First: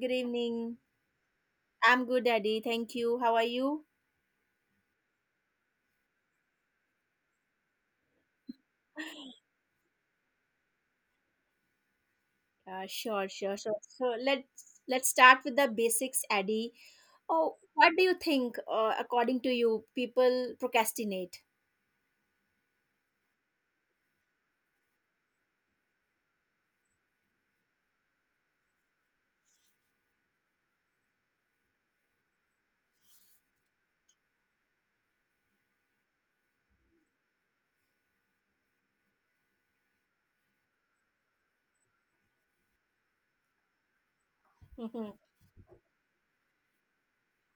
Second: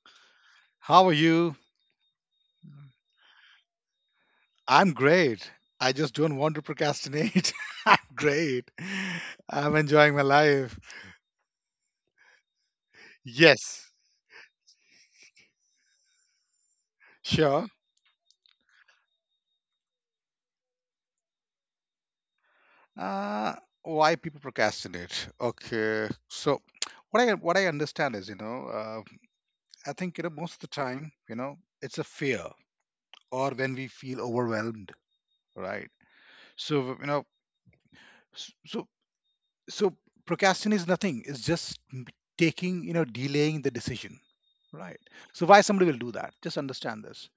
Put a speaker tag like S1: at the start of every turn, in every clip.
S1: Good evening.
S2: How are you?
S1: I'm good, Eddie. Thank you. How are you?
S2: I'm great. I just don't want to procrastinate. I'm great. I'm enjoying my life.
S1: Sure, sure, sure.
S2: Yes,
S1: So let's start with the basics, Eddie. Oh,
S2: sure.
S1: what do you think? According to you, people procrastinate.
S2: Uh, why people procrastinate? Okay. So, what I understand is, you know, I think you know most of the time, you know, it's a fear or when we feel overwhelmed, right? So you know, so so procrastination is nothing, it's just taking, you know, delaying the decision,
S1: Mm-hmm.
S2: right? So why somebody will do that, just understand this.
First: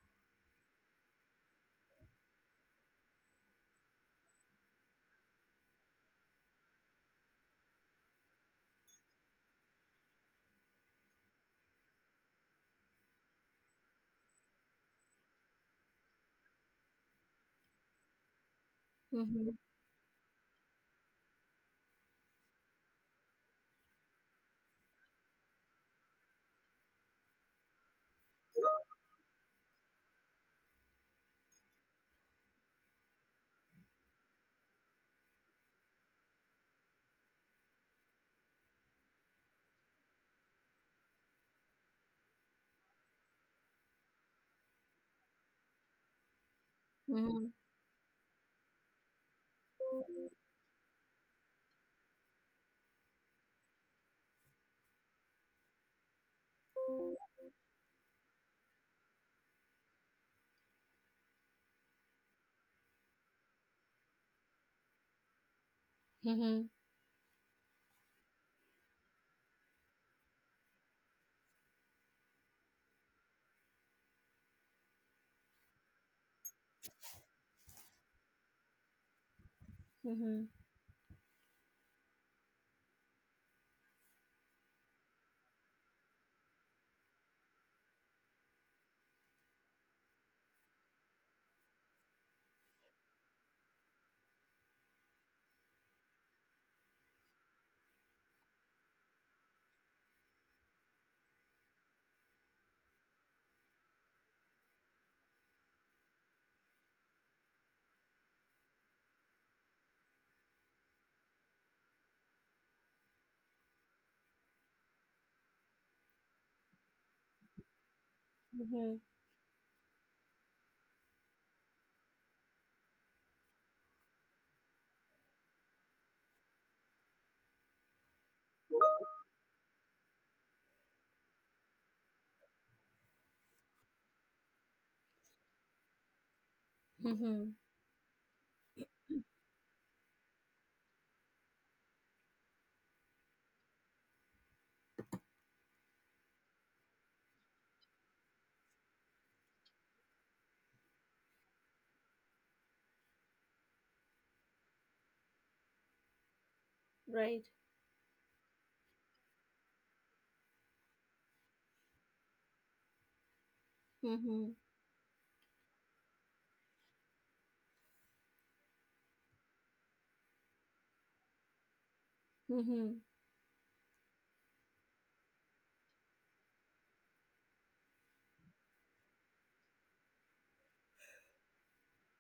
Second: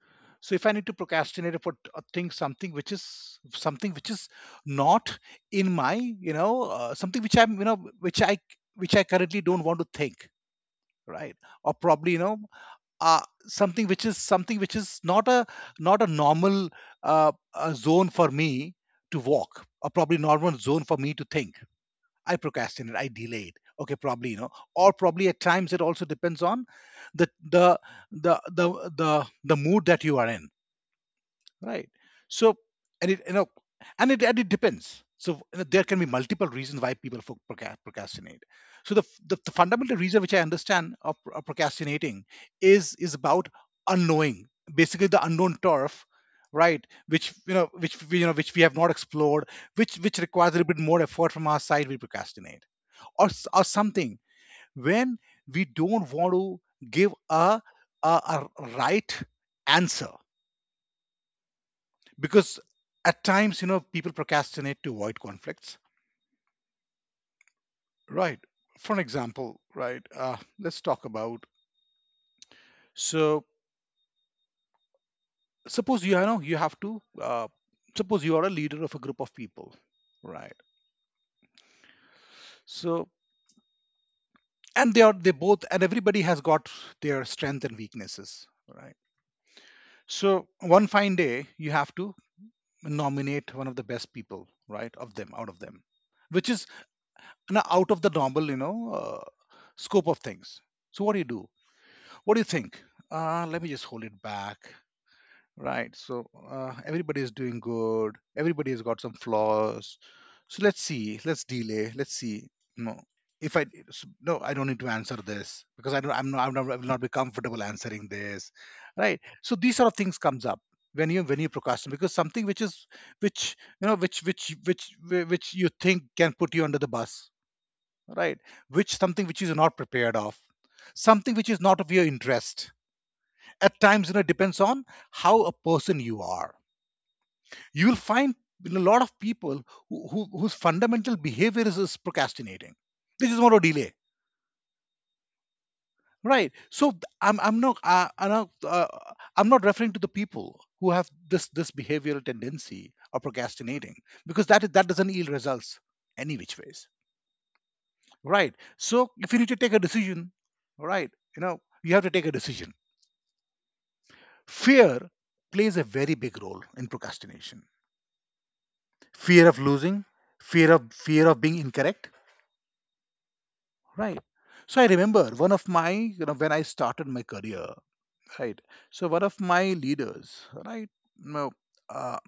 S2: So if I need to procrastinate for a thing, something which is not in my, you know, something which I'm you know, which I which I currently don't want to think, right? Or probably you know, uh, something which is not a not a normal zone for me to
S1: Mm-hmm.
S2: walk, or probably normal zone for me to think. I procrastinate, I delayed. Okay, probably, you know, or probably at times it also depends on the the mood that you are in, right? So, and it you know, and it depends. So you know, there can be multiple reasons why people procrastinate. So the, the fundamental reason which I understand of, of procrastinating is about unknowing, basically the unknown turf, right? Which you
S1: Mm-hmm.
S2: know, you know, which we have not explored, which requires a little bit more effort from our side. We procrastinate or, or something, when we don't want to give a, a right answer, because at times, you know, people procrastinate to avoid conflicts,
S1: Mm-hmm.
S2: right? For an example, right, let's talk about, so suppose you know you have to suppose you are a leader of a group of people,
S1: Mm-hmm.
S2: right? So and they are they both, and everybody has got their strength and weaknesses, right? So one fine day you have to nominate one of the best people, right, of them, out of them, which is, you know, out of the normal, you know, scope of things. So what do you do, what do you think? Let me just hold it back, right? So everybody is doing good. Everybody has got some flaws. So let's see. Let's delay. Let's see. No, if no, I don't need to answer this because I don't. I'm not. I will not be comfortable answering this,
S1: Mm-hmm.
S2: right? So these sort of things comes up when you procrastinate, because something which is which you know which you think can put you under the bus, right? Which something which is not prepared of, something which is not of your interest. At times, you know, it depends on how a person you are,
S1: Mm-hmm.
S2: you will find a lot of people whose fundamental behavior is procrastinating. They just want to delay, right? So I'm not I'm not I'm not referring to the people who have this behavioral tendency of procrastinating, because that is, that doesn't yield results any which ways,
S1: Right.
S2: right? So if you need to take a decision, right, you know you have to take a decision.
S1: Mm-hmm.
S2: Fear plays a very big role in procrastination. Fear of losing, fear of being incorrect.
S1: Mm-hmm.
S2: Right. So I remember one of my, you know, when I started my career, right? So one of my leaders, right? No, uh,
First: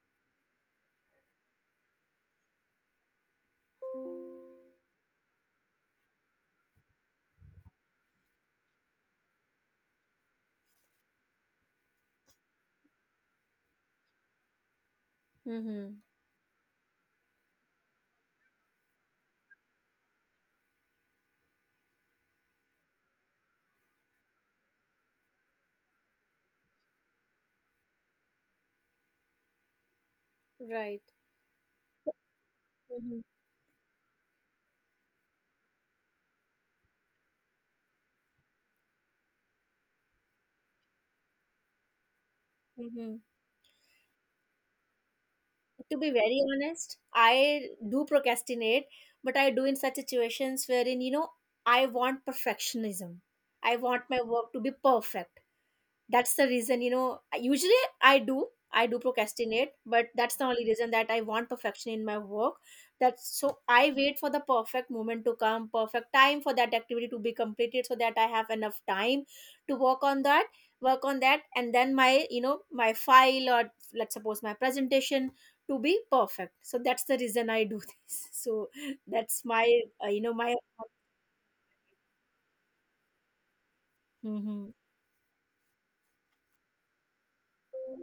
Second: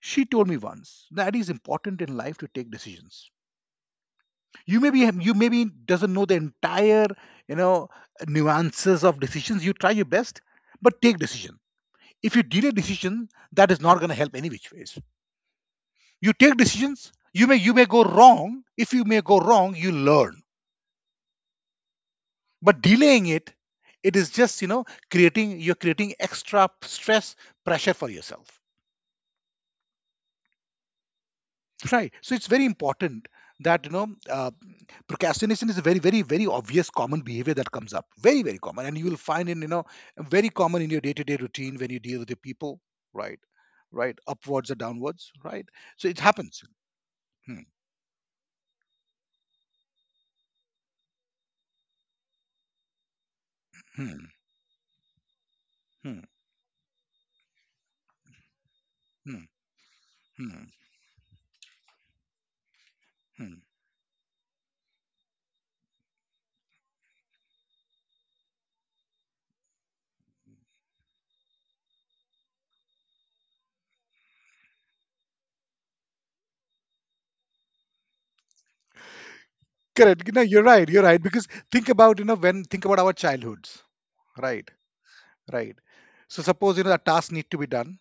S2: she told me once that it is important in life to take decisions. You maybe doesn't know the entire, you know, nuances of decisions. You try your best, but take decision. If you delay decision, that is not going to help any which ways.
S1: Mm-hmm.
S2: You take decisions. You may go wrong. If you may go wrong, you learn, but delaying it, it is just, you know, creating you're creating extra stress, pressure for yourself,
S1: Right.
S2: right? So it's very
S1: Mm-hmm.
S2: important that you know, procrastination is a very very very obvious common behavior that comes up, very very common, and you will find, in you know, very common in your day-to-day routine when you deal with your people,
S1: Mm-hmm.
S2: right, right, upwards or downwards, right?
S1: To
S2: So
S1: be
S2: it
S1: very
S2: happens.
S1: honest,
S2: Hmm,
S1: I do procrastinate, but I do in such situations wherein, you know, I want perfectionism. I want my
S2: hmm,
S1: work to be perfect.
S2: hmm,
S1: That's the reason, you know, usually I do, I do
S2: hmm,
S1: procrastinate, but that's the
S2: hmm,
S1: only reason that I want perfection in my work. That's, so
S2: hmm.
S1: I wait for the perfect moment to come, perfect time for that activity to be completed so that I have enough time to work on that, and then my, you know, my file, or let's suppose my presentation to be perfect. So that's the reason I do this. So that's my, you
S2: Correct.
S1: know,
S2: No,
S1: my.
S2: you're right, you're right, because think about you know, when think about our childhoods, right,
S1: Mhm.
S2: right. So suppose you know that task need to be done,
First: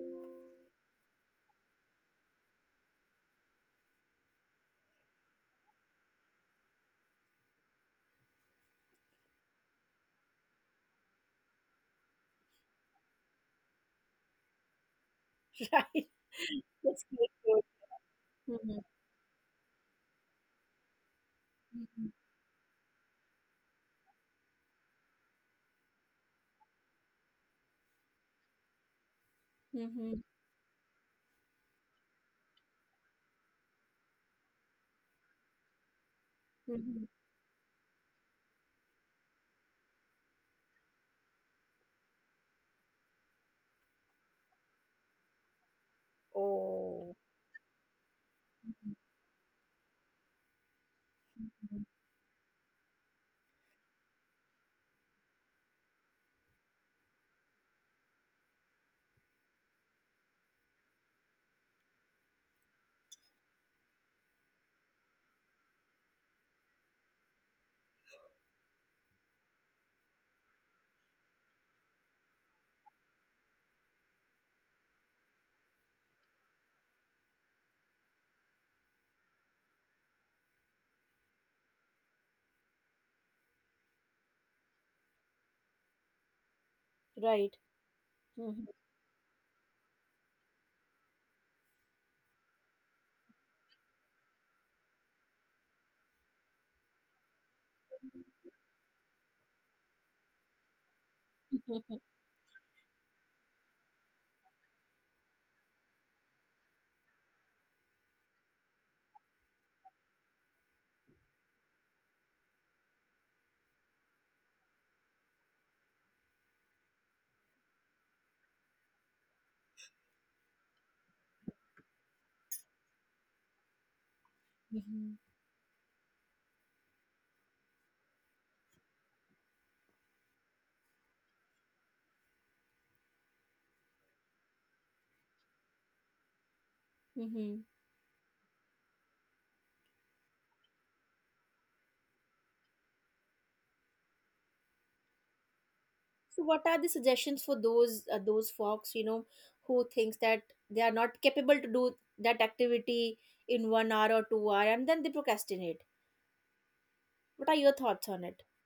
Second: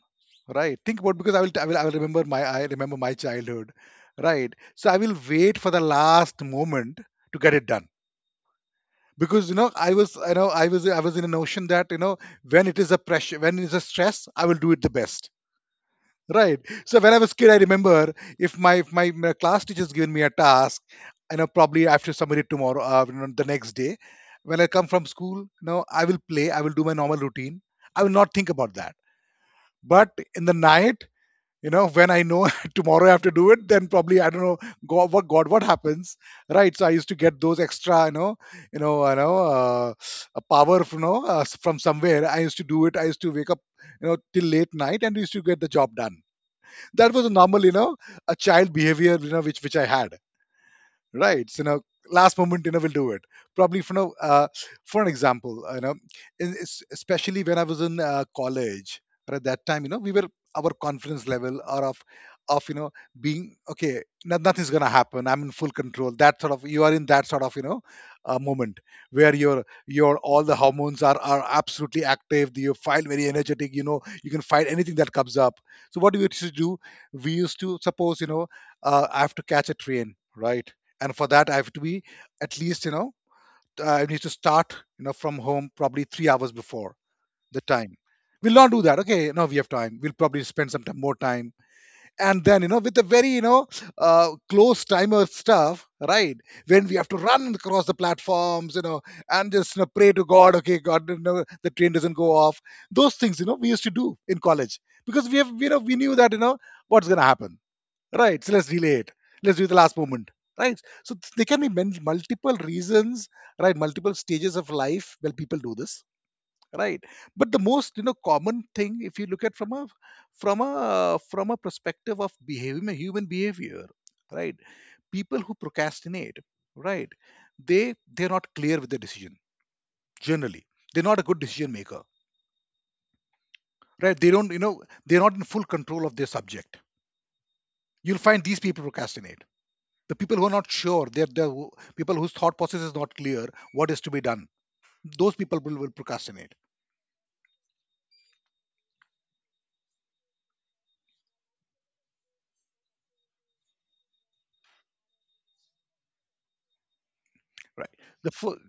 S2: right? Think about, because I will remember my I remember my childhood, right? So I will wait for the last moment to get it done, because you know I was in a notion that you know when it is a pressure, when it is a stress, I will do it the best,
S1: Right.
S2: right? So
S1: That's
S2: when I was
S1: great.
S2: kid, I remember if
S1: Mhm.
S2: my class teacher's given me a task, you know, probably I
S1: Mhm.
S2: have to submit it tomorrow, you know, the next day. When I come from school, you know, I will play, I will do my normal routine, I will not think about that. But
S1: Mhm.
S2: in the night, you know, when I know tomorrow I have to do it, then probably I don't know. God, what happens, right? So I used
S1: Mhm.
S2: to get those extra, you know, you know, you know, uh, a power, you know, from somewhere. I used to do it. I used to wake up, you know, till late night and used to get the job done. That
S1: Oh.
S2: was a normal, you know, a child
S1: Mhm,
S2: behavior, you know, which I had, right. So now,
S1: mhm.
S2: last moment you know we'll do it. Probably for now, for an example, you know, in, especially when I was in college. But at that time, you know, we were, our confidence level, or of you know, being okay, no, nothing's gonna happen, I'm in full control, that sort of, you are in that sort of, you know, moment where your all the hormones are absolutely active, you feel very energetic, you know you can fight anything that comes up. So what we used to do, we used to, suppose you know, I have to catch a train, right, and for that I have to be at least, you know, I need to start, you know, from home probably 3 hours before the
S1: Right.
S2: time. We'll not
S1: Mhm.
S2: do that. Okay, no, we have time, we'll probably spend more time, and then you know with the very you know close timer stuff, right, when we have to run across the platforms, you know, and just, you know, pray to god, okay god, you know, the train doesn't go off. Those things, you know, we used to do in college, because we have, you know, we knew that, you know, what's going to happen. Right. So let's delay it. Let's do it the last moment. Right. So there can be many, multiple reasons, right? Multiple stages of life where people do this, right? But the most, you know, common thing, if you look at from a from a perspective of behavior, human behavior, right?
S1: Mhm.
S2: People who procrastinate, right? They they're not clear with their decision. Generally, they're not a good decision maker, right? They don't, you know, they're not in full control of their subject.
S1: Mhm.
S2: You'll find these people procrastinate, the people who are not sure they're people whose thought process is not clear what is to be done. Those people will
S1: So
S2: procrastinate.
S1: what are the suggestions for those folks, you know, who thinks that they are not capable to do that activity in 1 hour or 2 hour and then they procrastinate? What are your
S2: Right.
S1: thoughts on
S2: the
S1: it?
S2: fir-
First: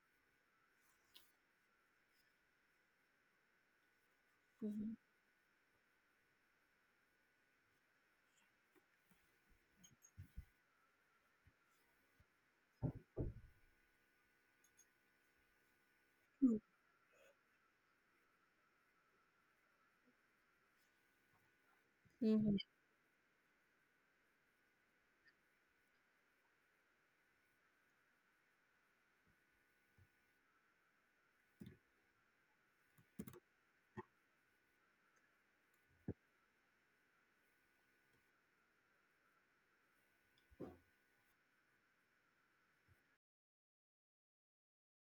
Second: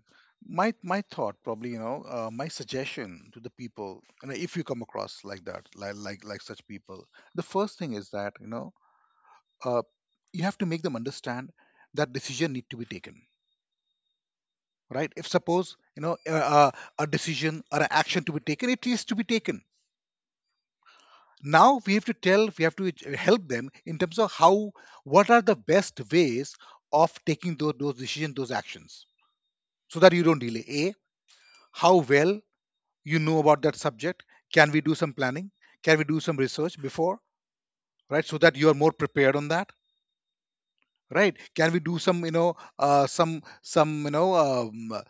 S2: my thought, probably, you know, my suggestion to the people, you if you come
S1: Mhm.
S2: across like that, like such people, the first thing is that, you know, uh, you have to make them understand that decision need to be taken. Right, if suppose, you know, a decision or an action to be taken, it is to be taken. Now we have to tell,
S1: Mhm.
S2: we have to help them in terms of how, what are the best ways of taking those decisions, those actions, so that you don't delay a how well you know about that subject. Can we do some planning? Can we do some research before? Right, so that you are more prepared on that. Right, can we do some, you know, some, some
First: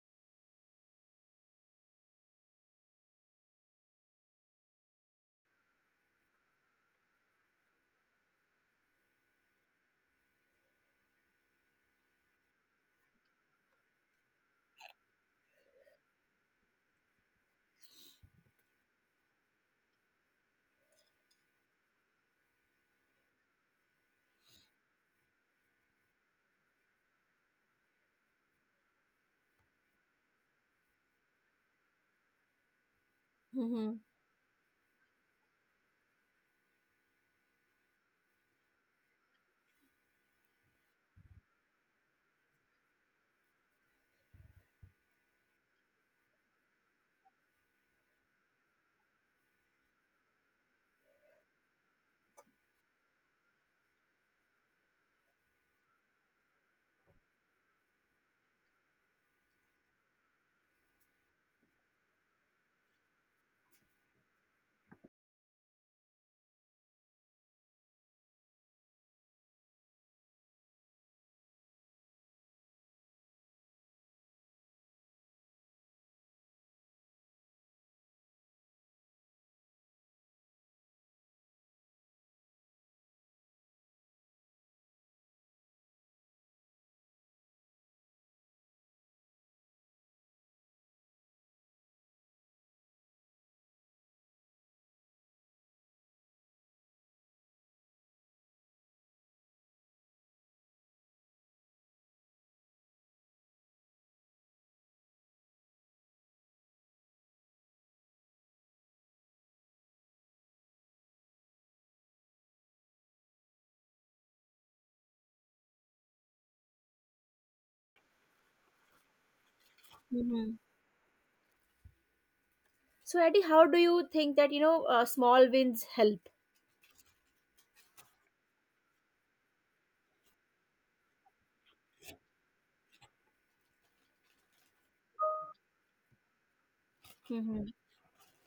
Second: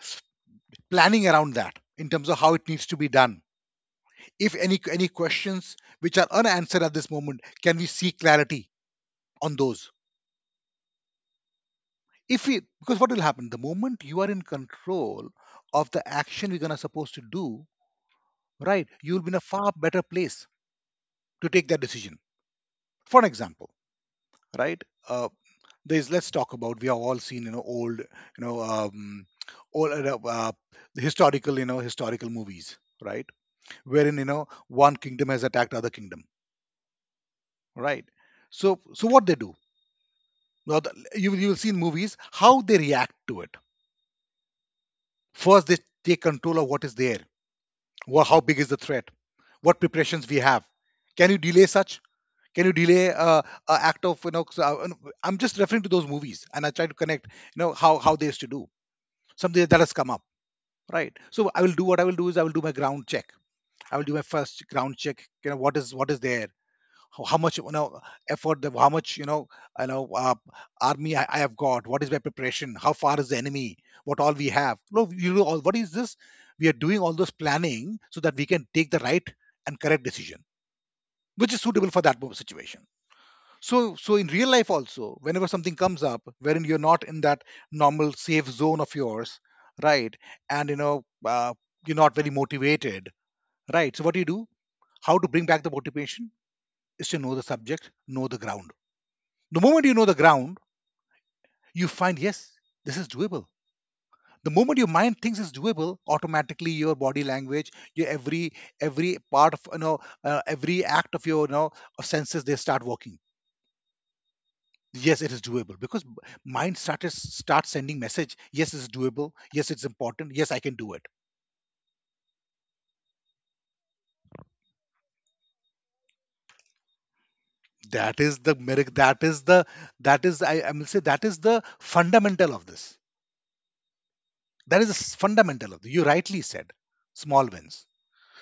S2: planning around that in terms of how it needs to be done? If any questions which are unanswered at this moment, can we seek clarity on those? If we, because what will happen, the moment you are in control of the action you're gonna supposed to do, right, you'll be in a far better place to take that decision. For an example, right. uh, there's, let's talk about, we have all seen, you know, old, all, the historical, you know, historical movies, right,
S1: Mhm.
S2: wherein, you know, one kingdom has attacked other kingdom, right. So so what they do, now you will, you will see in movies how they react to it. First they take control of what is there. Well, how big is the threat? What preparations we have? Can you delay such? Can you delay a act of, you know? So, and I'm just referring to those movies, and I try to connect, you know, how they used to do something that has come up, right? So I will do, what I will do is I will do my ground check. I will do my first ground check. You know, what is there? How much, you know, effort, the how much, you know, you know uh, army I have got, what is my preparation, how far is the enemy, what all we have, no, you know, all what is this, we are doing all those planning, so that we can take the right and correct decision which is suitable for that situation. So so in real life also, whenever something comes up wherein you're not in that normal safe zone of yours, right, and you know, you're not very motivated, right, so what do you do, how to bring back the motivation, is to know the subject, know the ground. The moment you know the ground, you find, yes, this is doable. The moment your mind thinks it's doable, automatically your body language, your every part of, you know, every act of your, you know, of senses, they start working. Yes, it is doable because mind started start sending message. Yes, it's doable. Yes, it's important. Yes, I
S1: Mhm.
S2: can do it.
S1: So Eddie, how do you think that, you know, small wins help.
S2: That is the miracle. That is the, that is, I will say, that is the fundamental of this. That is the fundamental of this. You rightly said, small
S1: Mhm.
S2: wins.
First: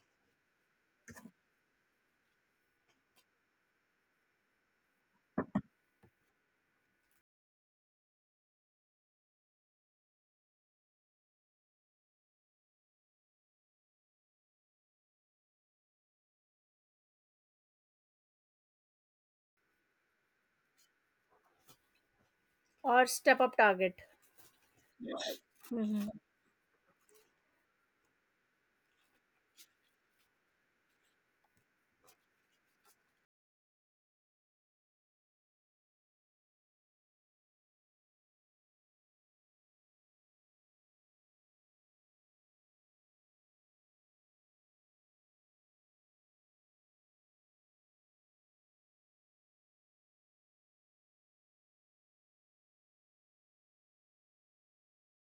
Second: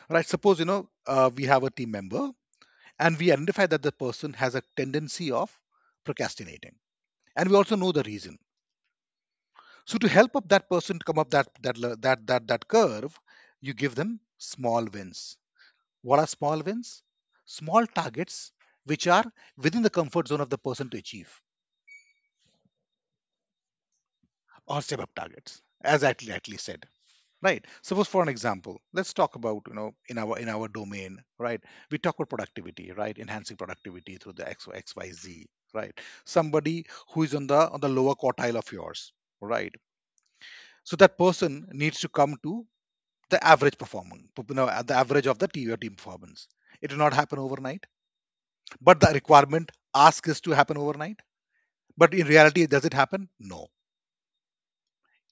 S2: Right, suppose, you know, we have a team member and we identify that the person has a tendency of procrastinating, and we also know the reason. So to help up that person to come up that that curve, you give them small wins. What are small wins? Small targets which are within the comfort zone of the person to achieve,
S1: Or step up target?
S2: or step up targets, as I
S1: Mhm.
S2: at least said. Right, suppose for an example, let's talk about, you know, in our domain, right, we talk about productivity, right, enhancing productivity through the X, xyz, right. Somebody who is on the lower quartile of yours, right, so that person needs to come to the average performance, you know, the average of the team, your team performance. It will not happen overnight, but the requirement ask is to happen overnight. But in reality, does it happen? No.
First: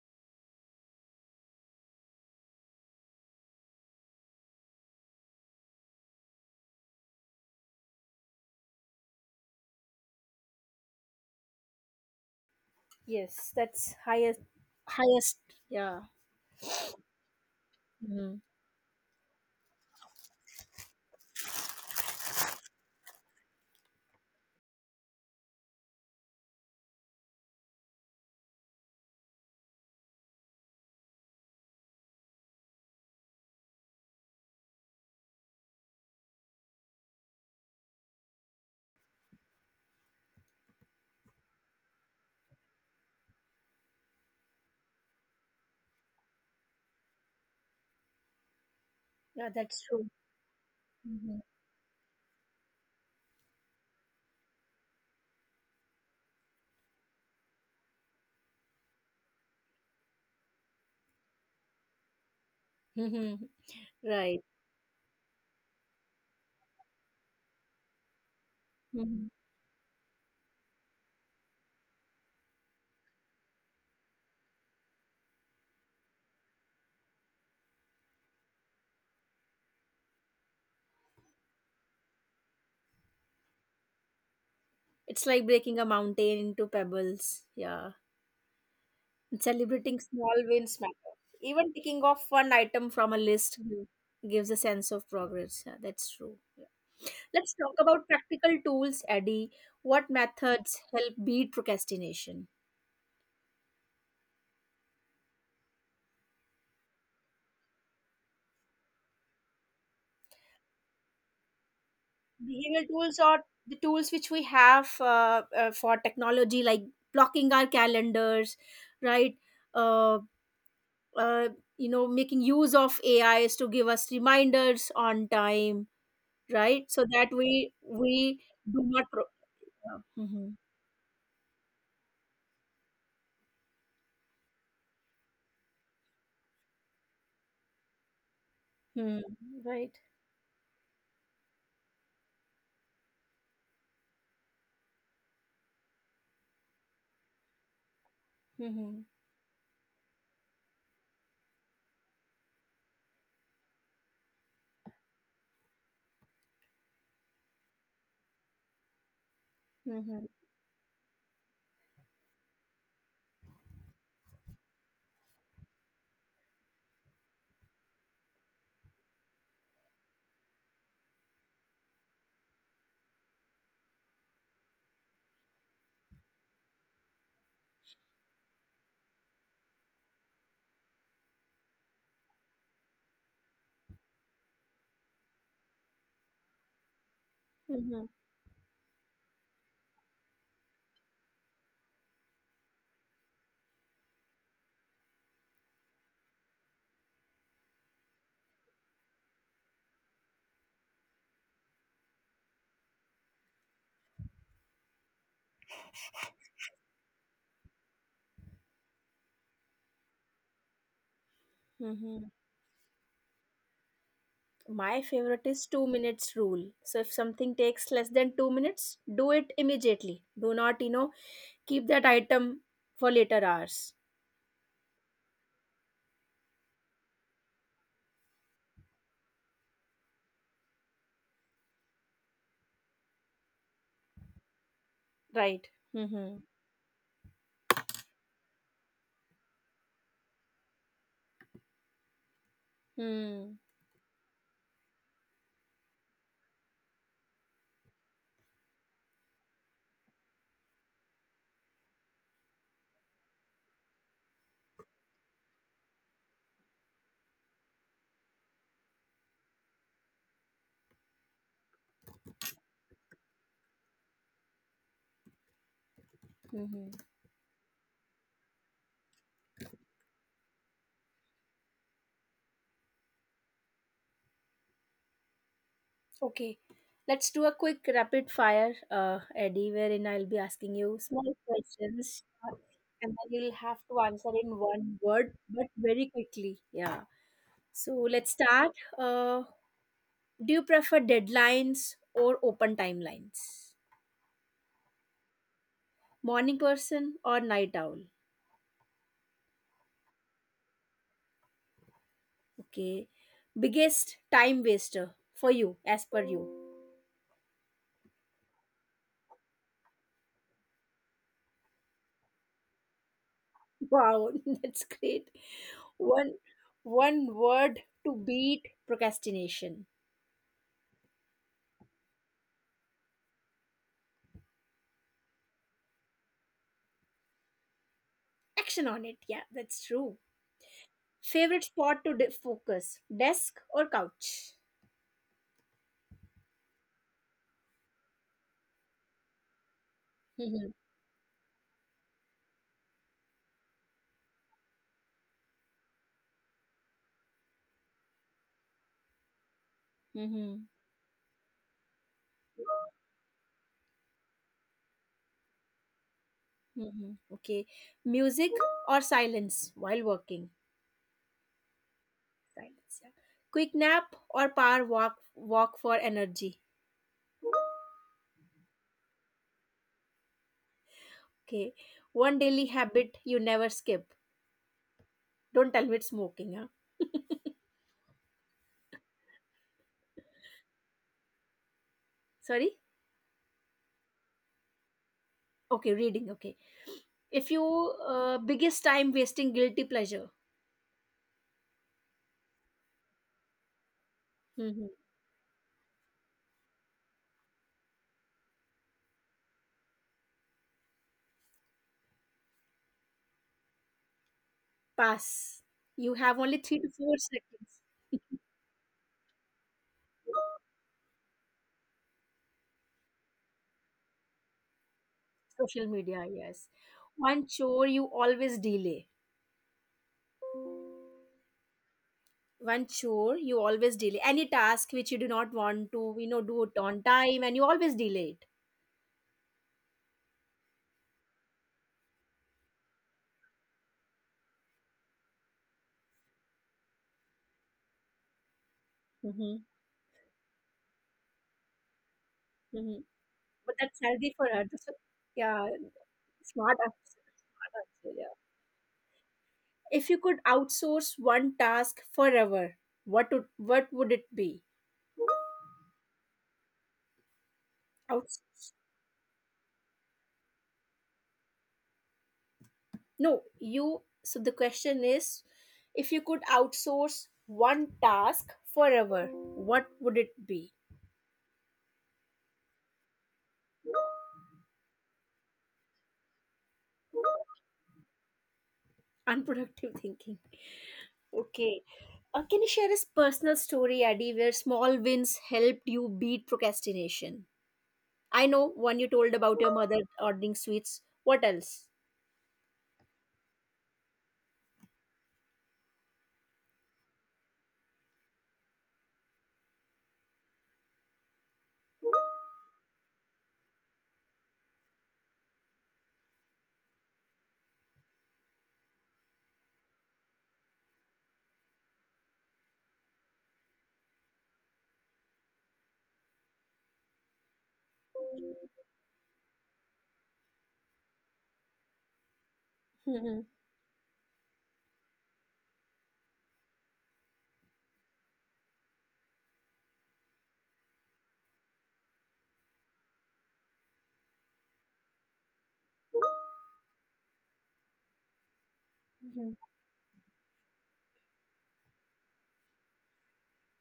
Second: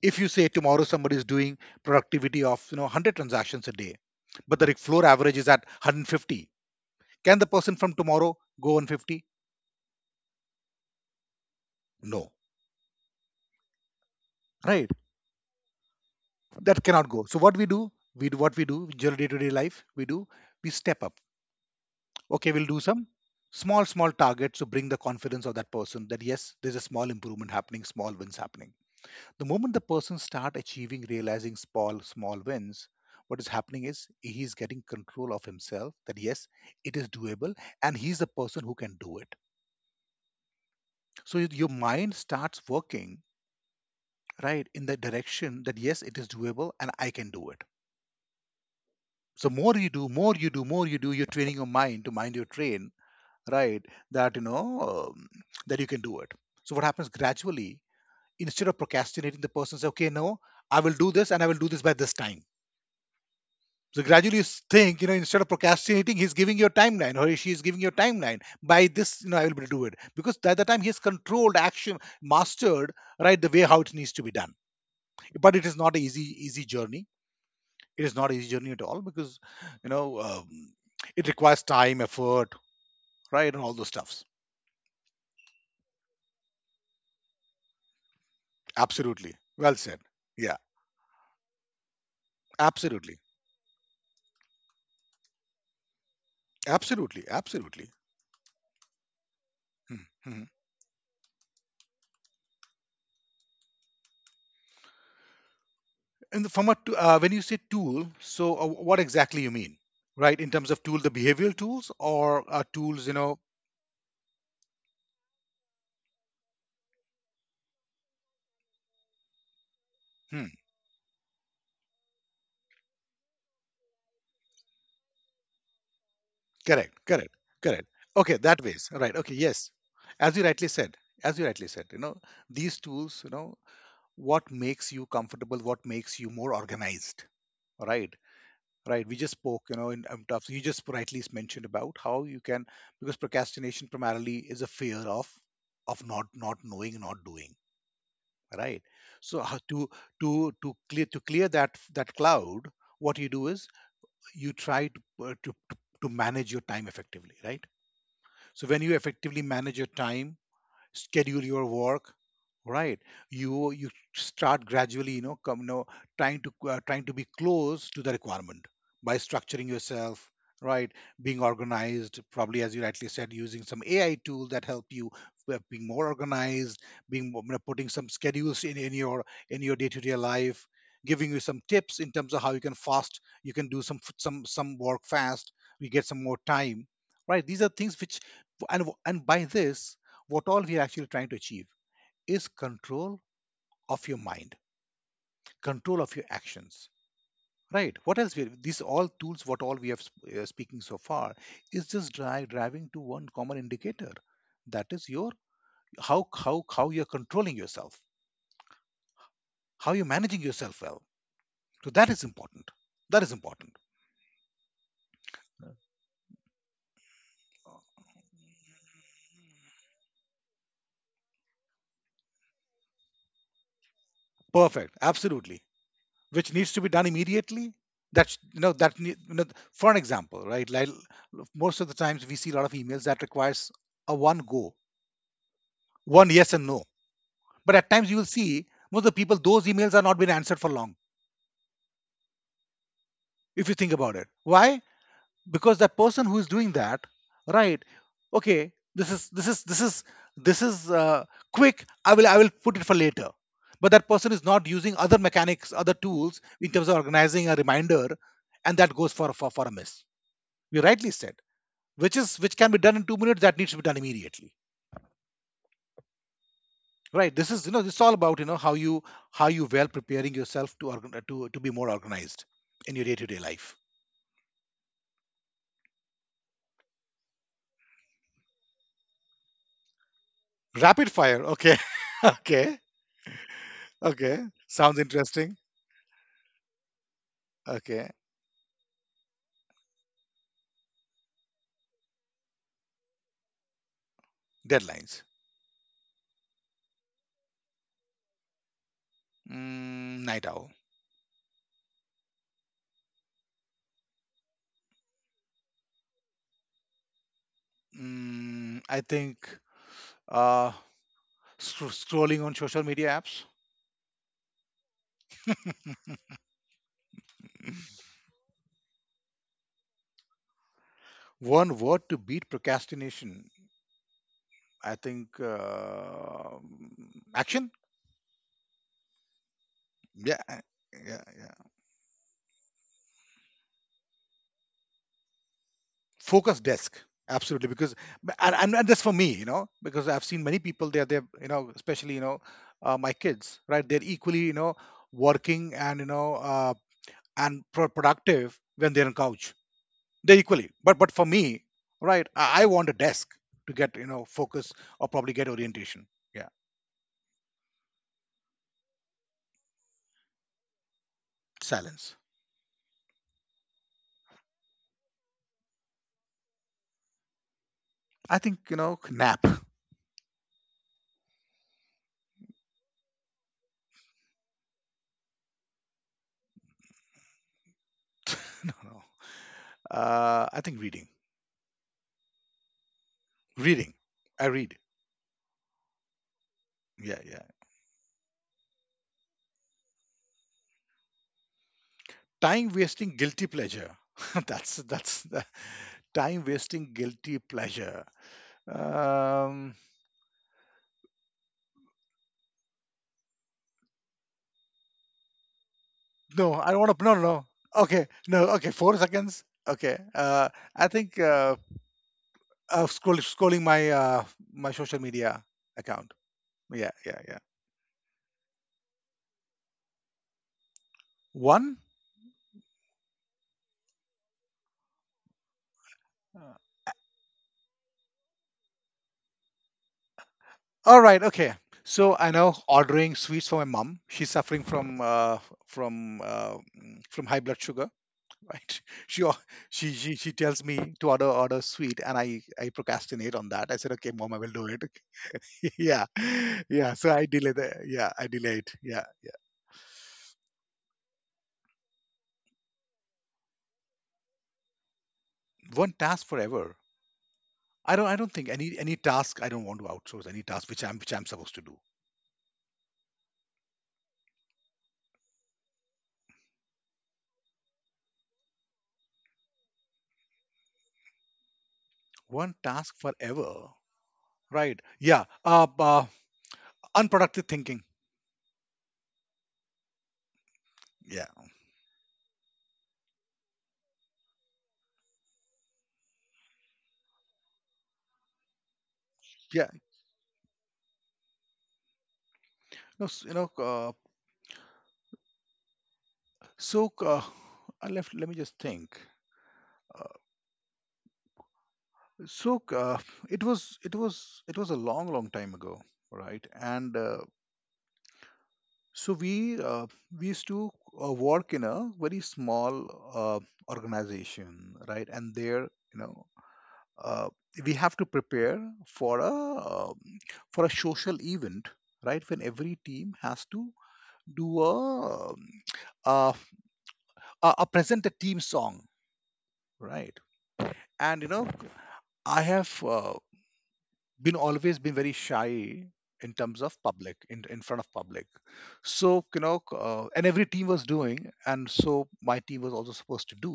S2: If you say tomorrow somebody is doing productivity of, you know, 100 transactions a day, but the floor average is at 150, can the person from tomorrow go 150? No.
S1: Yes, that's highest.
S2: Right,
S1: Highest. Yeah.
S2: that cannot go. So what we do, we
S1: Mhm.
S2: do what we do during day-to-day life, we do we step up. Okay, we'll do some small small targets to bring the confidence of that person, that yes, there's a small improvement happening, small wins happening. The moment the person start achieving, realizing small small wins, what is happening is he's getting control of himself, that yes, it is doable, and he's the person who can do it. So your mind starts working right in the direction, that yes, it is doable and I can do it.
S1: Yeah,
S2: So
S1: that's
S2: more you
S1: true.
S2: do, more you do, more you do,
S1: Mhm.
S2: you're training your mind to mind your train. Right, that you know, um, that you can do it. So what happens gradually, instead of procrastinating, the person says, okay, no, I will do this, and I will do this by this time.
S1: Mhm.
S2: So
S1: Right.
S2: gradually you think, you know, instead of procrastinating, he's giving your timeline or she is giving your timeline. By
S1: Mhm.
S2: this, you know, I will be do it. Because by the time he's controlled action, mastered, right, the way how it needs to be done. But it is not an easy, easy journey. It is not an easy journey at all, because, you know, it requires time, effort, right, and all those stuffs.
S1: It's like breaking a mountain into pebbles. Yeah. And
S2: Absolutely. Well
S1: celebrating
S2: said.
S1: small
S2: Yeah,
S1: wins matter. Even ticking off one item from a
S2: absolutely.
S1: list, Mhm, gives a sense of progress. Yeah, that's true. Yeah.
S2: Absolutely.
S1: Let's talk
S2: Absolutely.
S1: about practical tools, Eddie. What
S2: Hmm, hmm.
S1: methods help beat procrastination?
S2: From a when you say tool, so what exactly you mean, right? In terms of tool, the behavioral tools or
S1: Behavioral tools
S2: tools, you
S1: are
S2: know?
S1: the tools which we have, for technology, like blocking our calendars, right? Uh.
S2: Hmm,
S1: uh, you know, making use of AIs to give us reminders on time, right, so
S2: correct,
S1: that
S2: correct,
S1: we
S2: correct.
S1: we
S2: Okay, that
S1: do
S2: ways,
S1: not
S2: right? Okay, yes.
S1: yeah.
S2: As you
S1: Mhm.
S2: rightly said, as you rightly said, you know, these tools, you know, what makes you comfortable, what makes you more organized, right?
S1: Hmm.
S2: Right. We just spoke, you
S1: Right.
S2: know, in terms you just rightly mentioned about how you can, because procrastination primarily is a fear of not, not knowing, not doing, right.
S1: Mhm.
S2: So how to, to clear, to clear that cloud, what you do is you try to to manage your time effectively, right. So when you effectively manage your
S1: Mhm.
S2: time, schedule your work, right, you start gradually, you know, come know, trying to trying to be close to the requirement by structuring yourself, right, being organized, probably as you rightly said, using some AI tool that help you with being more organized, you know, putting some schedules in your in your day-to-day life, giving you some tips in terms of how you can fast, you can do some some work fast, you get some more time, right, these are
S1: Mhm.
S2: things which, and by this, what all we are actually trying to achieve is control of your mind, control of your actions, right. What else we, these all tools what all we have speaking so far is just drive, driving to one common indicator, that is your how you're controlling yourself, how you're managing yourself well. So
S1: Mhm.
S2: that is important, that is important.
S1: My favorite is 2 minutes rule, so if something takes less than 2 minutes, do it immediately. Do not, you know, keep that item for later hours,
S2: Perfect, absolutely, which needs to be done immediately. That's, you know, that, you know, for an example, right, like, most of the times we see a lot of emails that requires a one go,
S1: right? Mm-hmm.
S2: one yes and no. But at times you will see most of the people, those emails are not been answered for long,
S1: Mm-hmm.
S2: if you think about it. Why? Because the person who is doing that, right? Okay, this is this is this is this is quick. I will put it for later. But that person is not using other mechanics, other tools in terms of organizing a reminder, and that goes for a miss. You rightly said, which is which can be done in 2 minutes. That needs to be done immediately.
S1: Mm-hmm.
S2: Right. This is, you know, it's all about, you know, how you, how you well preparing yourself to to be more organized in your day-to-day life.
S1: Okay, let's do a quick rapid fire, Eddie, wherein I'll be asking you small
S2: Rapid fire. Okay.
S1: questions,
S2: Okay.
S1: and then you'll have to answer in
S2: Okay.
S1: one
S2: Sounds
S1: word but
S2: interesting.
S1: very quickly. Yeah. So let's
S2: Okay.
S1: start. Uh, do you prefer deadlines or open timelines?
S2: Deadlines.
S1: Morning person or night owl?
S2: Mm, night owl.
S1: Okay. Biggest time waster for you, as per you.
S2: Mm, I think uh scrolling on social media apps.
S1: Wow, that's great. One one word to beat procrastination.
S2: One word to beat procrastination. I think action.
S1: Action on it. Yeah, that's true.
S2: Yeah. Yeah.
S1: Favorite
S2: Yeah.
S1: spot to focus, desk or couch?
S2: Focus desk, absolutely, because, and that's for me, you know, because I've
S1: Hmm.
S2: seen many people, they're you know, especially, you know, my kids, right, they're equally, you know, working and you know, and productive when they're on couch. They're
S1: Hmm.
S2: equally, but for me, right, I want a desk to get, you know, focus, or probably get orientation. Yeah.
S1: Hmm. Okay. Music or silence while working?
S2: Silence.
S1: Silence, yeah. Quick nap or power walk for energy.
S2: I think, you know, nap.
S1: Okay. One daily habit you never skip. Don't tell me it's smoking, huh?
S2: No, no, I think reading.
S1: Sorry?
S2: Reading. I read.
S1: Okay, reading. Okay.
S2: Yeah,
S1: If
S2: yeah.
S1: you Biggest time wasting guilty pleasure.
S2: Time wasting guilty pleasure.
S1: Hmm.
S2: That's time wasting guilty pleasure. Um,
S1: Pass. You have only
S2: no,
S1: three to
S2: I don't want
S1: four
S2: to. No, no, no.
S1: seconds.
S2: Okay, no. Okay, 4 seconds. Okay. I think scrolling my my social media
S1: Social media,
S2: account.
S1: yes.
S2: Yeah, yeah,
S1: One
S2: yeah.
S1: chore you always delay.
S2: One.
S1: One chore you always delay. Any task which you do not want to, you know, do
S2: Uh,
S1: it on time, and you always delay it.
S2: All right. Okay. So I know, ordering sweets for my mom. She's suffering from from high blood sugar. Right. She al-
S1: Mm-hmm.
S2: she tells me to order, order sweet, and I
S1: Mm-hmm.
S2: procrastinate on
S1: But
S2: that. I
S1: that's
S2: said, okay,
S1: healthy for
S2: mom, I
S1: her.
S2: will do
S1: That's
S2: it.
S1: yeah,
S2: yeah
S1: smart answer.
S2: yeah so I delay
S1: Smart
S2: the
S1: answer,
S2: yeah,
S1: yeah.
S2: I delayed. Yeah.
S1: If you could outsource one task forever, what would it be?
S2: One task forever. I don't think
S1: Outsource.
S2: any task. I don't want to outsource any task which I'm supposed to do.
S1: No, you. So the question is, if you could outsource one task forever, what would it be?
S2: One task forever. Right. Yeah. Unproductive thinking.
S1: Unproductive thinking.
S2: Yeah.
S1: Okay. Can you share a personal story, Addy, where small wins helped you beat procrastination? I know one you told about your
S2: Yeah.
S1: mother ordering sweets. What else?
S2: no s- so uh, I left, let me just think. so uh, it was a long, long time ago. Right. and So we, we used to, work in a very small, uh, organization, right? And there, you know, uh, we have to prepare for a uh, for a social event, right? When every team has to do um, uh, a present a team song, right? And I have, been, always been very shy in terms of public, in front of public. So,
S1: Mm-hmm.
S2: and every team was doing, and so my team was also supposed to do.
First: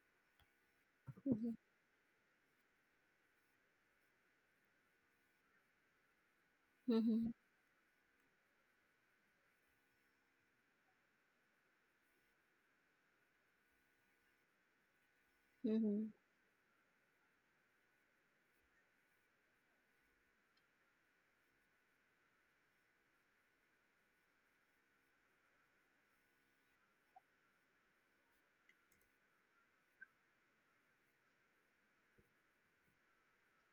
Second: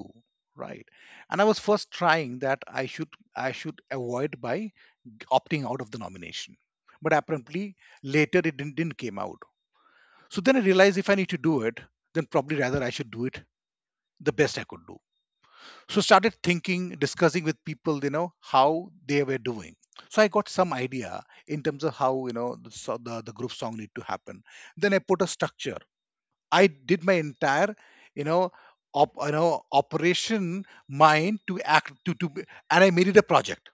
S2: Right. And I
S1: Mm-hmm.
S2: was first trying that I should avoid by opting out of the nomination. But
S1: Mm-hmm.
S2: apparently later it didn't came out. So then I realized if I need to do it, then probably rather I should do it the best I could do. So
S1: Mm-hmm.
S2: started thinking, discussing with people, you know, how they were doing. So I got some idea in terms of how, you know, the, so the group song need to happen. Then I put a structure. I did my entire, you know, operation mind to act, and I made it a project.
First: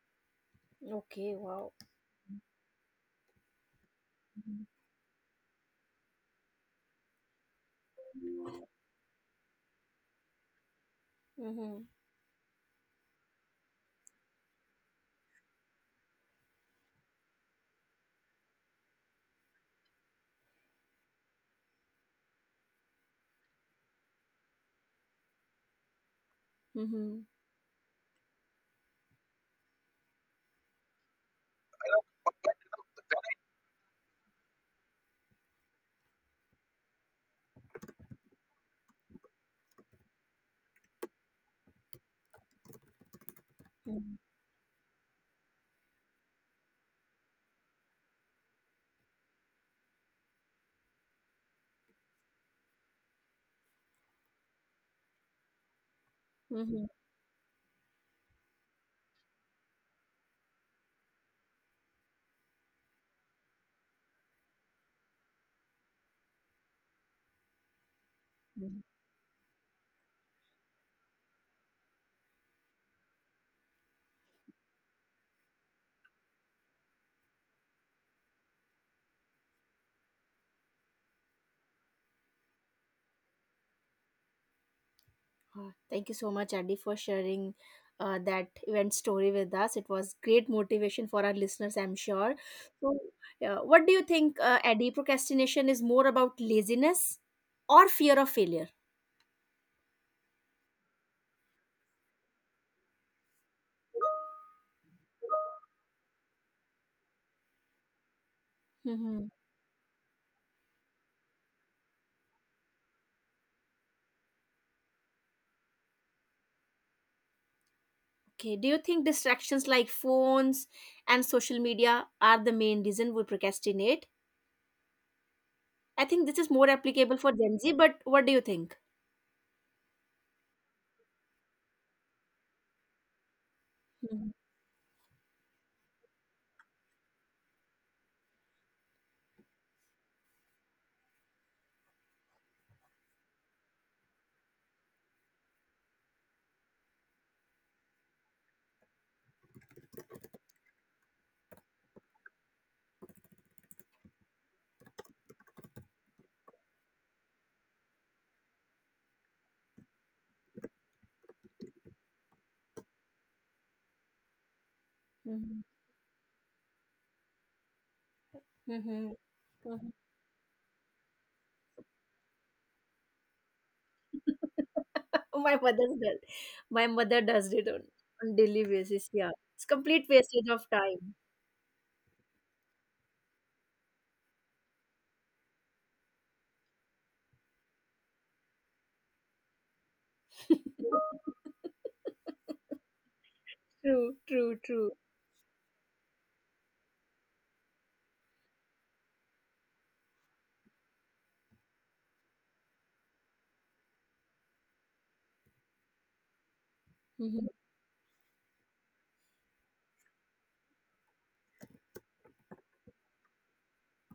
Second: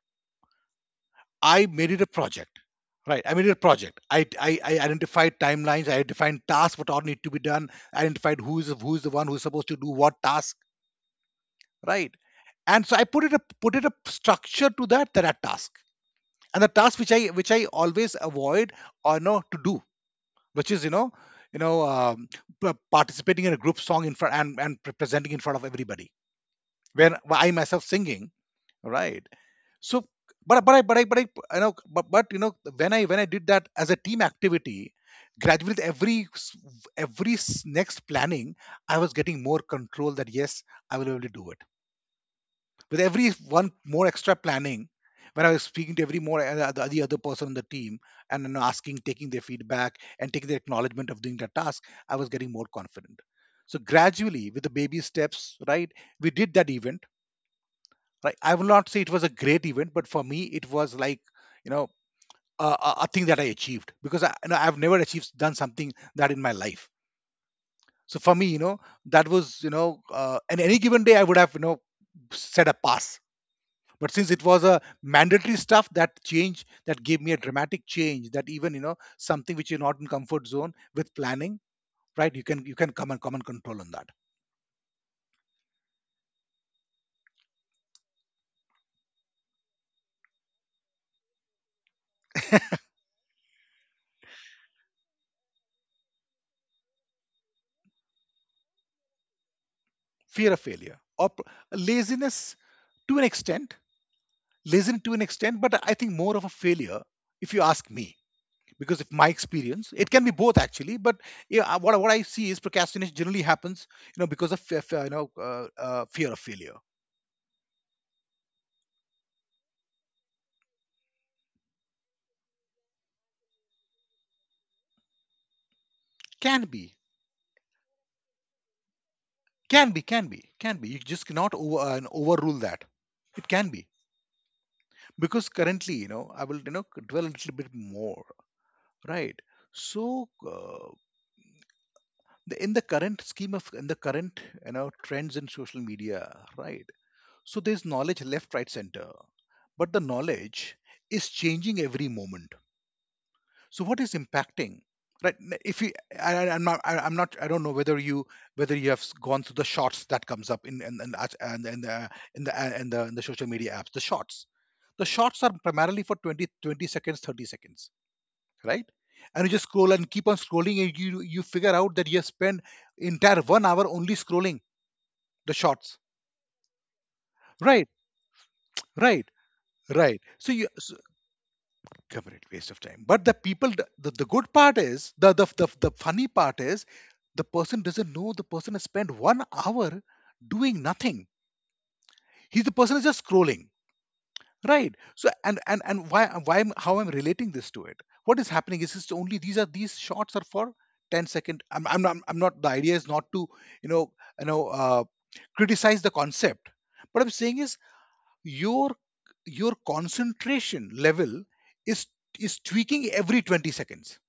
S1: Okay,
S2: I
S1: wow.
S2: made it a project. Right, I made it a project.
S1: Mm-hmm.
S2: I identified timelines. I defined tasks, what all need to be done. I identified who's the one who's supposed to do what task.
S1: Mm-hmm.
S2: Right. And so I put it a structure to that that are task. And the task which I always avoid or no to do, which is, you know um, participating in a group song in front, and presenting in front of everybody, where
S1: Mm-hmm.
S2: I myself singing. Right. So, but I but I but I you know but you know when I did that as a team activity, gradually with every next planning, I was getting more control that yes, I will be able to do it. With every one more extra planning, when I was speaking to every more, the other person on the team, and, you know, asking, taking their feedback and taking their acknowledgement of doing that task, I was getting more confident. So gradually with the baby steps, right, we did
S1: Mm-hmm.
S2: that event. Right, I will not say it was a great event, but for me it was like, you know, a thing that I achieved because I you know I've never achieved done something that in my life. So for me, you know, that was, and any given day I would have, you know, set a pass. But since it was a mandatory stuff, that change, that gave me a dramatic change, that even, you know, something which you're not in comfort zone with, planning, right, you can, come and control on that.
S1: Thank you so much, Adi, for sharing, that event story with us. It was great motivation for our listeners, I'm sure. So, what do you think, Adi? Procrastination is more about laziness or fear of failure?
S2: Fear of failure, or laziness to an extent. Laziness to an extent, but I think more of a failure, if you ask me. Because if
S1: Mhm.
S2: my experience, it can be both actually, but yeah, what I see is procrastination generally happens, you know, because of fear of failure.
S1: Okay. Do you think distractions like phones and social media are the main reason we procrastinate? I think this is more
S2: Can be.
S1: applicable for Gen Z, but what do you think?
S2: Can be, can be, can be. You just cannot overrule that. It can be.
S1: Mhm.
S2: Because currently, you know, I will, you know, dwell a little bit more, right? So, the, in the current scheme of, in the current, you know, trends in social media, right? So there's knowledge left, right, center, but the knowledge is changing every moment. So what is impacting? Right? If you, I'm not, I'm not, I don't know whether you have gone through the shorts that comes up in, us- and in the, in the social media apps, the shorts. The
S1: Mhm.
S2: shorts are primarily for 20 20 seconds, 30 seconds, right? And you just
S1: Mhm.
S2: scroll and keep on scrolling, and you figure out that you have spent entire 1 hour only scrolling
S1: My
S2: the
S1: mother
S2: shorts.
S1: does. My mother does it on,
S2: Right,
S1: on daily basis. Yeah,
S2: right,
S1: it's complete
S2: right.
S1: wastage
S2: So
S1: of
S2: you.
S1: time.
S2: Correct, waste of time. But the people, good part is, the funny part is, the person doesn't know, the person has spent 1 hour doing nothing. He's, the person is just scrolling,
S1: True, true, true.
S2: right? So, and why how I'm relating this to it? What is happening is, it's only, these are, these shots are for 102nd I second. I'm not, the idea is not to, you know you know uh, criticize the concept. What I'm
S1: Mhm.
S2: saying is, your your concentration level is is tweaking every 20 seconds.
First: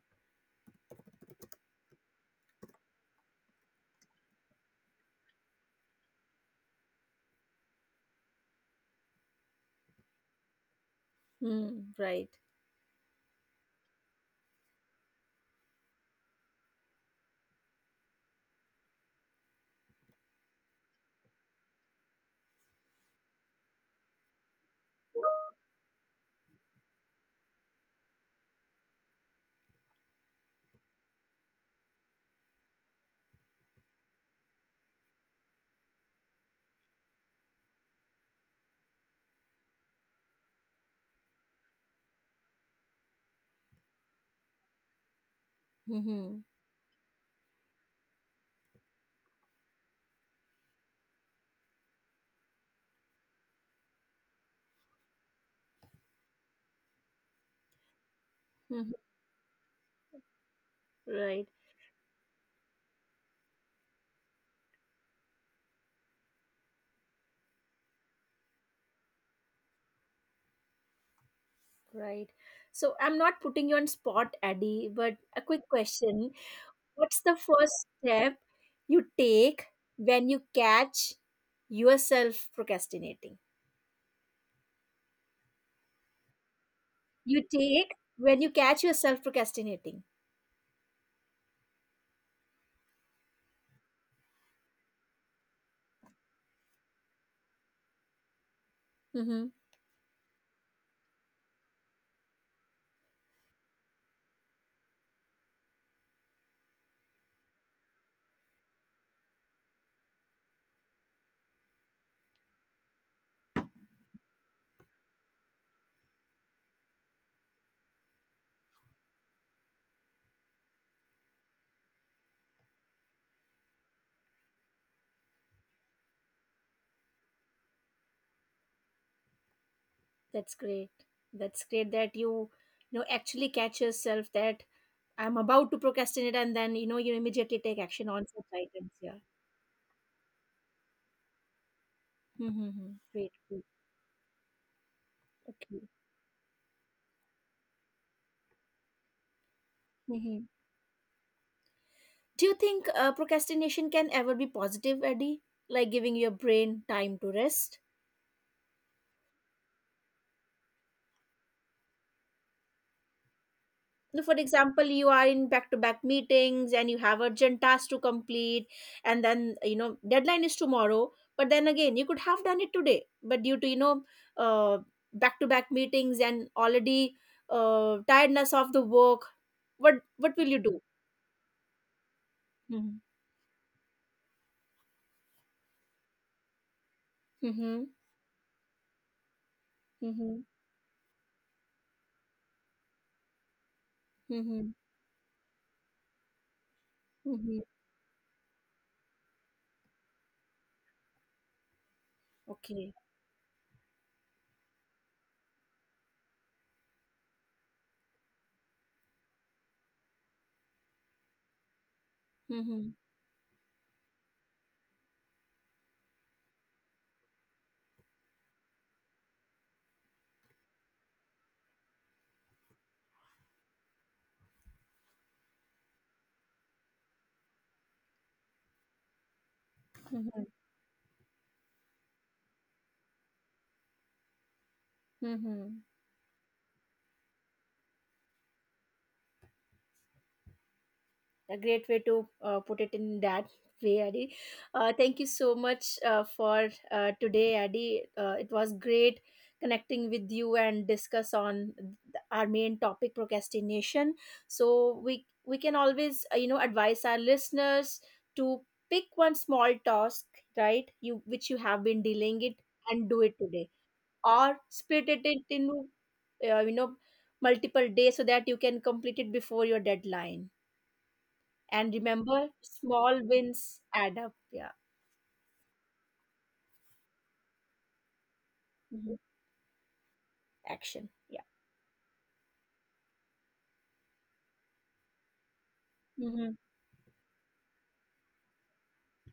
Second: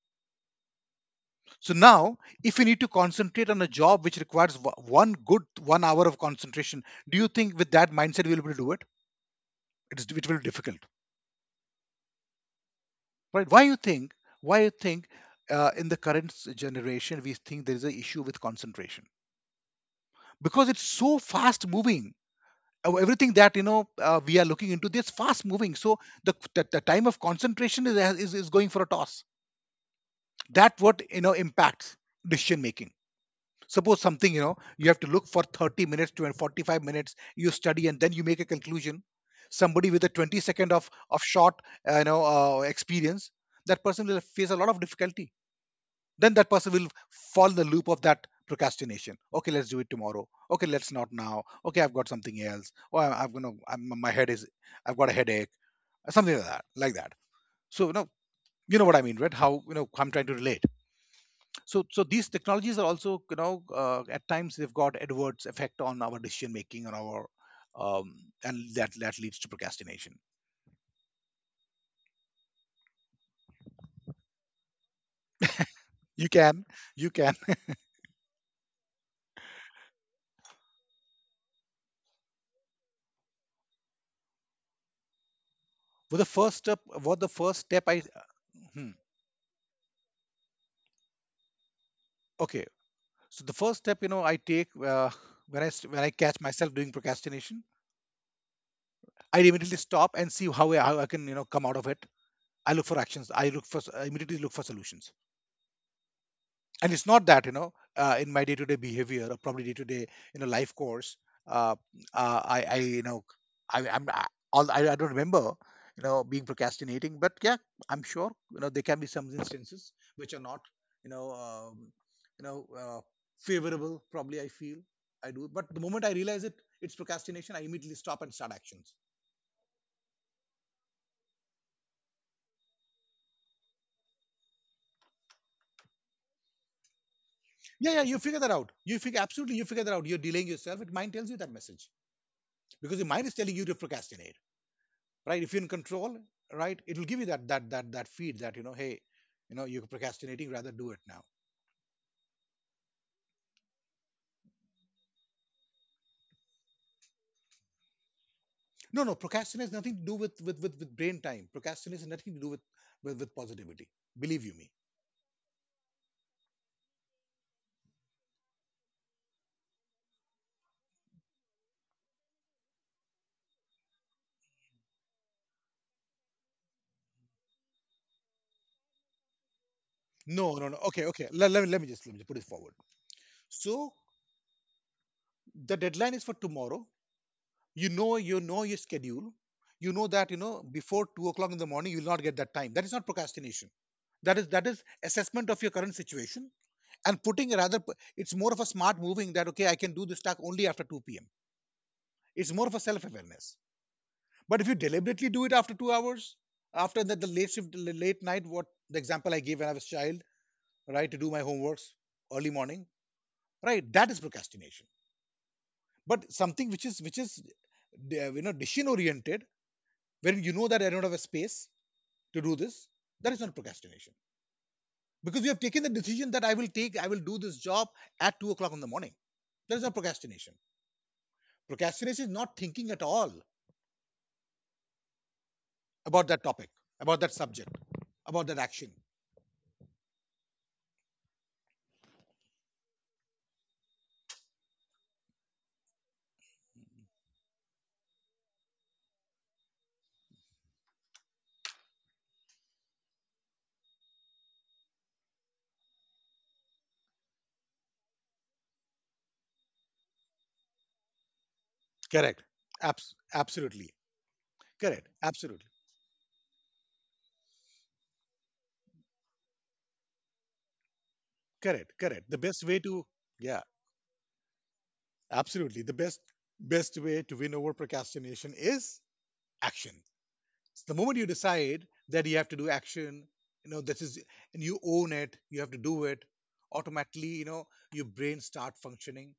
S2: So now, if you need to concentrate on a job which requires one good 1 hour of concentration, do you think with that mindset we'll be able to do it? It will be difficult.
S1: Mm, right.
S2: Right. Why you think, in the current generation we think there is an issue with concentration, because it's so fast moving. Everything that, we are looking into this fast moving, so the time of concentration is, is going for a toss, that, what you know, impacts decision making. Suppose something, you know, you have to look for 30 minutes to 45 minutes, you study and then you make a conclusion. Somebody with a 20 second of short, experience, that person will face a lot of difficulty. Then
S1: Hmm.
S2: that person will fall in the loop of that procrastination. Okay, let's do it tomorrow. Okay, let's not now. Okay, I've got something else. Oh, I'm gonna, my head is, I've got a headache, something like that, like that. So, you know what I mean, right, how, you know, I'm trying to relate.
S1: Right,
S2: So these technologies are also, at times they've got adverse effect on our decision making, on our, um, and that leads to procrastination.
S1: right. So I'm not putting you on spot, Addy, but a quick
S2: You
S1: question.
S2: can. You
S1: What's
S2: can.
S1: the first step you take when you catch yourself procrastinating?
S2: Well, the first step, what the
S1: You
S2: first step
S1: take
S2: I.
S1: when you catch
S2: Hmm.
S1: yourself procrastinating.
S2: Okay, so the first step, you know, I take, when when I catch myself doing procrastination,
S1: Mm-hmm.
S2: I immediately stop and see how I can, you know, come out of it. I look for actions. I immediately look for solutions. And it's not that, you know, in my day-to-day behavior or probably day-to-day, you know, life course, uh, I you know I I'm I, all- I don't remember, you know, being procrastinating, but yeah. I'm sure, you know, there can be some instances which are not, you know um, you know uh, favorable probably, I feel. I do, but the moment I realize it, it's procrastination, I immediately stop and start actions.
S1: That's great. That's great that you know, actually catch yourself that I'm about to procrastinate and then, you know, you immediately
S2: Yeah, yeah,
S1: take
S2: you
S1: action
S2: figure
S1: on
S2: that
S1: such
S2: out, you
S1: items.
S2: figure,
S1: Yeah.
S2: absolutely, you figure that out, you're delaying yourself, it mind tells you that message. Because your
S1: Mm-hmm.
S2: mind is
S1: Great.
S2: telling you to
S1: Great.
S2: procrastinate, right? If you're in
S1: Okay.
S2: control, right, it'll give you that feed that, you know, hey, you know, you're procrastinating,
S1: Mm-hmm.
S2: rather do it now.
S1: Do you think, procrastination can ever be positive, Eddie? Like giving your brain time to rest?
S2: No. No, procrastination has nothing to do with brain time. Procrastination has nothing to do with positivity,
S1: No, for
S2: believe you me.
S1: example, you are in back to back meetings and you have urgent tasks to complete, and then, you know, deadline is tomorrow, but then again you could have done it today, but due to, you know, uh back to back meetings, and already tiredness of the work. What
S2: No,
S1: will you
S2: no, no.
S1: do?
S2: Okay. Okay, let me just put it forward.
S1: Mm-hmm.
S2: So the deadline is for tomorrow. You
S1: Mm-hmm.
S2: know, you know your schedule. You know that, you
S1: Mm-hmm.
S2: know, before 2 o'clock in the morning you will not get that time. That is not procrastination. that is that
S1: Mm-hmm.
S2: is assessment of your current situation. And putting a
S1: Hmm.
S2: rather, it's more of a smart moving that, okay, I can do this task only after 2 p.m. It's more of a
S1: Okay.
S2: self-awareness. But if you deliberately do it after 2 hours, after the late shift, late night, what the example I gave when I was a child, right, to do my homeworks early morning,
S1: Mm-hmm.
S2: right, that is procrastination. But something which is you know decision oriented, where you know that I don't have a space to do this, that is not procrastination. Because you have taken the decision that I will do this job at 2 o'clock in the morning. That is not
S1: Mm-hmm.
S2: procrastination. Procrastination is not thinking at all
S1: Mm-hmm.
S2: about that topic, about that subject, about that action.
S1: A great way to put it in that way, Adi. Thank you so much, for today, Adi. It was great connecting with you and discuss on our main topic, procrastination. So we can always, you know, advise our listeners to pick one small task, right, you which you have been
S2: Correct.
S1: dealing it, and do it today,
S2: Absolutely.
S1: or
S2: Correct.
S1: split it
S2: Absolutely.
S1: into, you know, multiple days so that you can complete it before your deadline.
S2: Correct.
S1: And
S2: Correct. The
S1: remember,
S2: best way to,
S1: small
S2: yeah,
S1: wins add up. Yeah.
S2: absolutely. The best way to win over procrastination is
S1: Hmm.
S2: action. So the
S1: Action.
S2: moment you
S1: Yeah.
S2: decide that you have to do action, you know, this is, and you own it, you have to do it,
S1: Mm-hmm.
S2: automatically, you know, your brain start functioning.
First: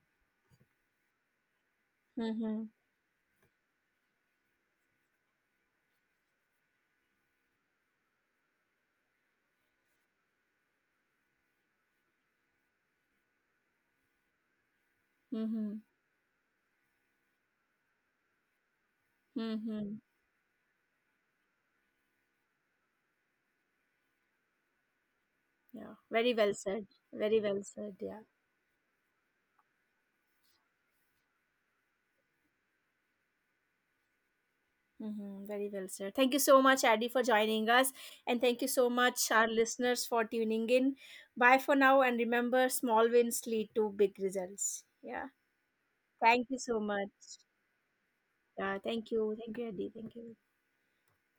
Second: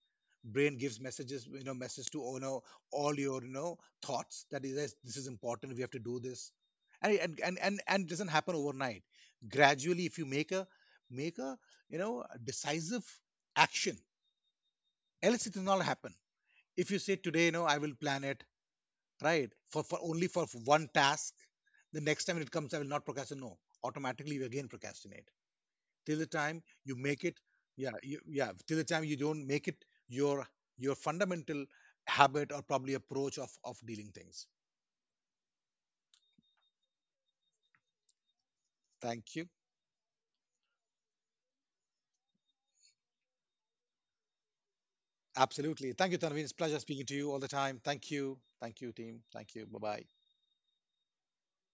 S2: Brain gives messages, you know, message to all, you know,
S1: Mm-hmm.
S2: all your, you know, thoughts that is, "Yes, this is important, we have to do this." And it doesn't happen overnight. Gradually, if you make a, you know, a decisive action, else it will
S1: Mm-hmm.
S2: not happen. If you say today, you know, I will plan it, right? For,
S1: Mm-hmm.
S2: for only for one task. The next time it comes, I will not procrastinate. No, automatically you again procrastinate
S1: Yeah.
S2: till the
S1: Very well
S2: time
S1: said.
S2: you make
S1: Very
S2: it.
S1: well
S2: Yeah,
S1: said. Yeah.
S2: yeah. Till the time you don't make it your fundamental habit or probably approach of dealing things.
S1: Mm-hmm. Very well said. Thank you so much, Addy, for joining us. And thank you so much,
S2: Thank
S1: our
S2: you.
S1: listeners, for tuning in. Bye for now. And remember, small wins lead to big results. Yeah.
S2: Absolutely. Thank you, Tanveen.
S1: Thank
S2: It's a
S1: you so
S2: pleasure speaking
S1: much.
S2: to you all the time. Thank you.
S1: Yeah.
S2: Thank you,
S1: Thank you.
S2: team. Thank
S1: Thank
S2: you.
S1: you,
S2: Bye
S1: Addy.
S2: bye.
S1: Thank you.